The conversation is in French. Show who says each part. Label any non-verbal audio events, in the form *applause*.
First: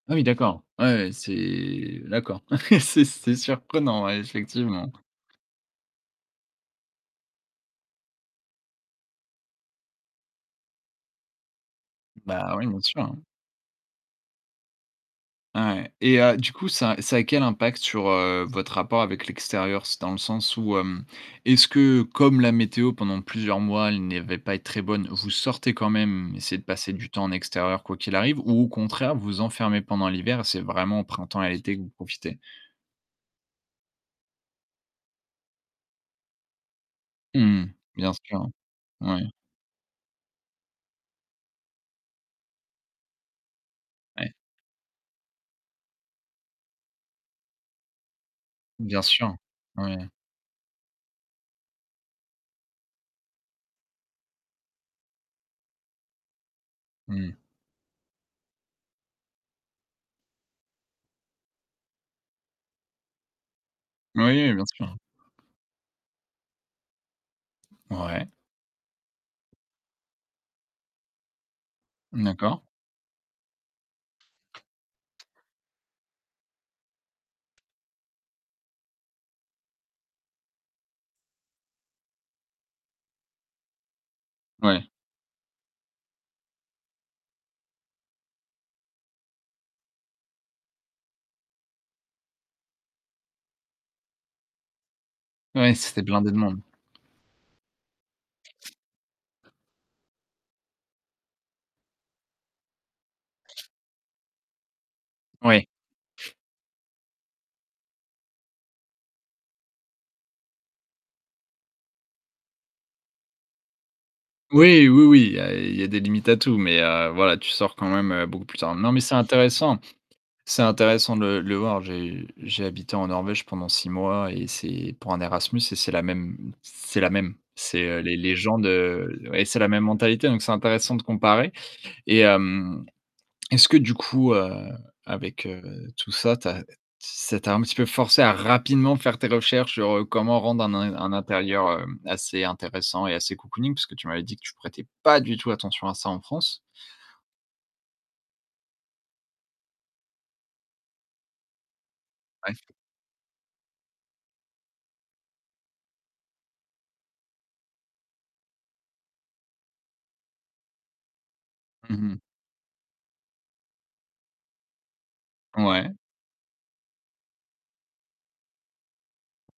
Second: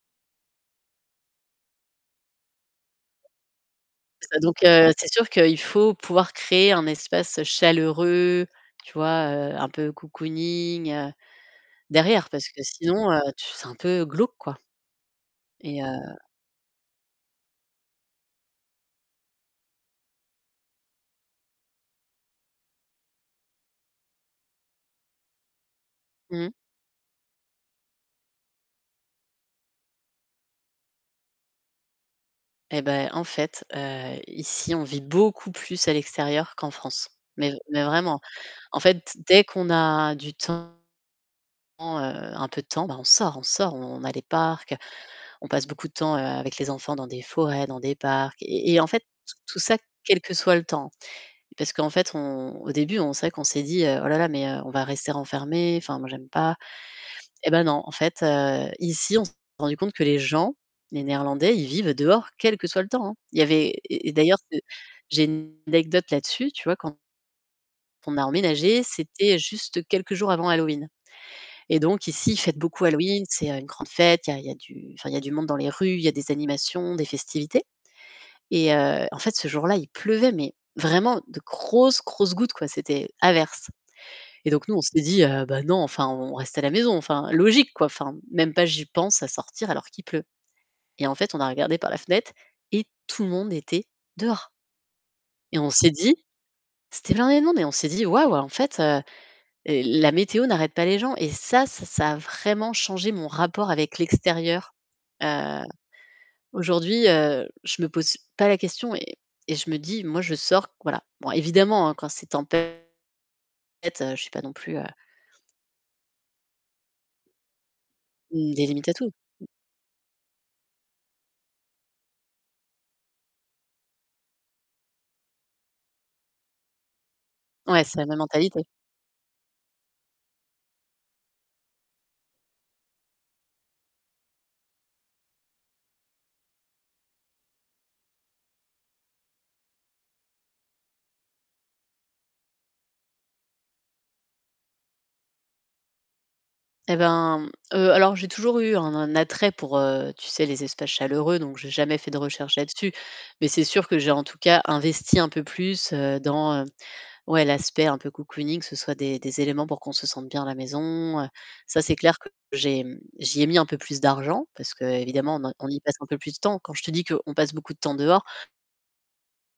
Speaker 1: Ah oui, d'accord. Ouais, ouais, ouais, c'est, heu, la d'accord. *chuckles* C'est c'est surprenant, ouais,
Speaker 2: C'est donc heu
Speaker 1: effectivement.
Speaker 2: c'est sûr qu'il faut pouvoir créer un espace chaleureux, tu vois, heu, un peu cocooning, heu, derrière parce
Speaker 1: Bah
Speaker 2: que
Speaker 1: oui, bien
Speaker 2: sinon
Speaker 1: sûr.
Speaker 2: c'est un peu glauque, quoi.
Speaker 1: Bah
Speaker 2: Et heu
Speaker 1: ouais et heu, du coup, ça ça a quel impact sur, heu, votre rapport avec l'extérieur? C'est dans le sens où heu, est-ce que comme la météo pendant plusieurs mois, elle n'avait pas être très bonne, vous sortez quand même,
Speaker 2: Mmh.
Speaker 1: essayez de passer du temps en extérieur quoi qu'il arrive ou au contraire vous vous enfermez pendant l'hiver, c'est vraiment au printemps et l'été que vous profitez?
Speaker 2: Eh bah, en fait, heu, ici, on vit beaucoup plus à l'extérieur qu'en France. Mais
Speaker 1: Mmh.
Speaker 2: mais
Speaker 1: Bien
Speaker 2: vraiment,
Speaker 1: sûr.
Speaker 2: en fait,
Speaker 1: Moui.
Speaker 2: dès qu'on a du temps, un peu de temps, on sort, on sort, on a des
Speaker 1: Oui.
Speaker 2: parcs, on passe beaucoup de temps avec les enfants dans des forêts, dans des parcs et en
Speaker 1: Bien
Speaker 2: fait,
Speaker 1: sûr,
Speaker 2: tout ça
Speaker 1: oui.
Speaker 2: quel que soit le temps. Parce qu'en fait on au début c'est vrai qu'on s'est dit: «Oh là là, mais on va rester enfermés, enfin moi j'aime pas».
Speaker 1: Mmh.
Speaker 2: Eh bah non en fait, heu, ici on s'est rendu compte que les gens, les néerlandais, ils vivent dehors quel que soit le temps, hein. Il y avait et
Speaker 1: Oui,
Speaker 2: d'ailleurs,
Speaker 1: oui, oui, bien sûr.
Speaker 2: j'ai une anecdote là-dessus, tu vois, quand on a
Speaker 1: Mouais.
Speaker 2: emménagé, c'était juste quelques jours avant Halloween et donc ici, ils fêtent
Speaker 1: D'accord.
Speaker 2: beaucoup Halloween, c'est une grande fête, il y a du, enfin, il y a du monde dans les rues, il y a des animations, des festivités. Et heu, en fait ce jour-là, il pleuvait, mais vraiment de grosses, grosses gouttes quoi, c'était averse et donc nous, on
Speaker 1: Ouais.
Speaker 2: s'est dit: «Bah non enfin on reste à la maison enfin logique quoi, enfin même pas j'y pense à sortir alors qu'il pleut». Et en fait, on a regardé par la fenêtre et tout le monde était dehors et on
Speaker 1: Ouais,
Speaker 2: s'est
Speaker 1: c'était
Speaker 2: dit-
Speaker 1: blindé de monde.
Speaker 2: c'était blindé de monde- et on s'est dit: «Waouh! En fait, la météo n'arrête pas les gens». Et ça, ça a vraiment changé mon rapport avec l'extérieur. Heu
Speaker 1: Oui.
Speaker 2: aujourd'hui, heu, je me pose pas la question et je me dis: «Moi je sors, voilà». Bon évidemment hein, quand c'est temp tempête. je suis pas non plus, heu
Speaker 1: Oui, oui, oui, il y a il y a des limites à tout, mai, heu, voilà, tu sors quand même beaucoup
Speaker 2: Hem,
Speaker 1: plus
Speaker 2: des
Speaker 1: tard.
Speaker 2: limites
Speaker 1: Non,
Speaker 2: à
Speaker 1: mais
Speaker 2: tout.
Speaker 1: c'est intéressant, c'est intéressant de de le voir. J'ai j'ai habité en Norvège pendant 6 mois et c'est pour un Erasmus et c'est la même c'est la même.
Speaker 2: Ouais, c'est
Speaker 1: C'est
Speaker 2: la même
Speaker 1: les les gens
Speaker 2: mentalité.
Speaker 1: de oui, c'est la même mentalité, donc c'est intéressant de comparer, et hem est-ce que du coup, heu, avec heu, tout ça, tu as ça t'a un petit peu forcé à rapidement faire tes recherches sur comment rendre un un intérieur, hem, assez intéressant et assez cocooning parce que tu m'avais dit que tu prêtais pas du tout attention à ça en France.
Speaker 2: Eh bah, heu, alors j'ai toujours eu un attrait pour heu, tu sais les espaces chaleureux, donc j'ai jamais fait de recherches
Speaker 1: *unintelligible*
Speaker 2: là-dessus. Mais c'est sûr que j'ai en tout cas investi un peu plus, heu, dans ouais l'aspect un peu cocooning, ce soit des des éléments pour qu'on se sente bien à la maison, heu. Ça, c'est
Speaker 1: Mmh
Speaker 2: clair
Speaker 1: mh.
Speaker 2: que j'ai, hem j'y ai mis un peu plus d'argent, parce qu'évidemment, on on y
Speaker 1: Ouais.
Speaker 2: passe un peu plus de temps. Quand je te dis qu'on passe beaucoup de temps dehors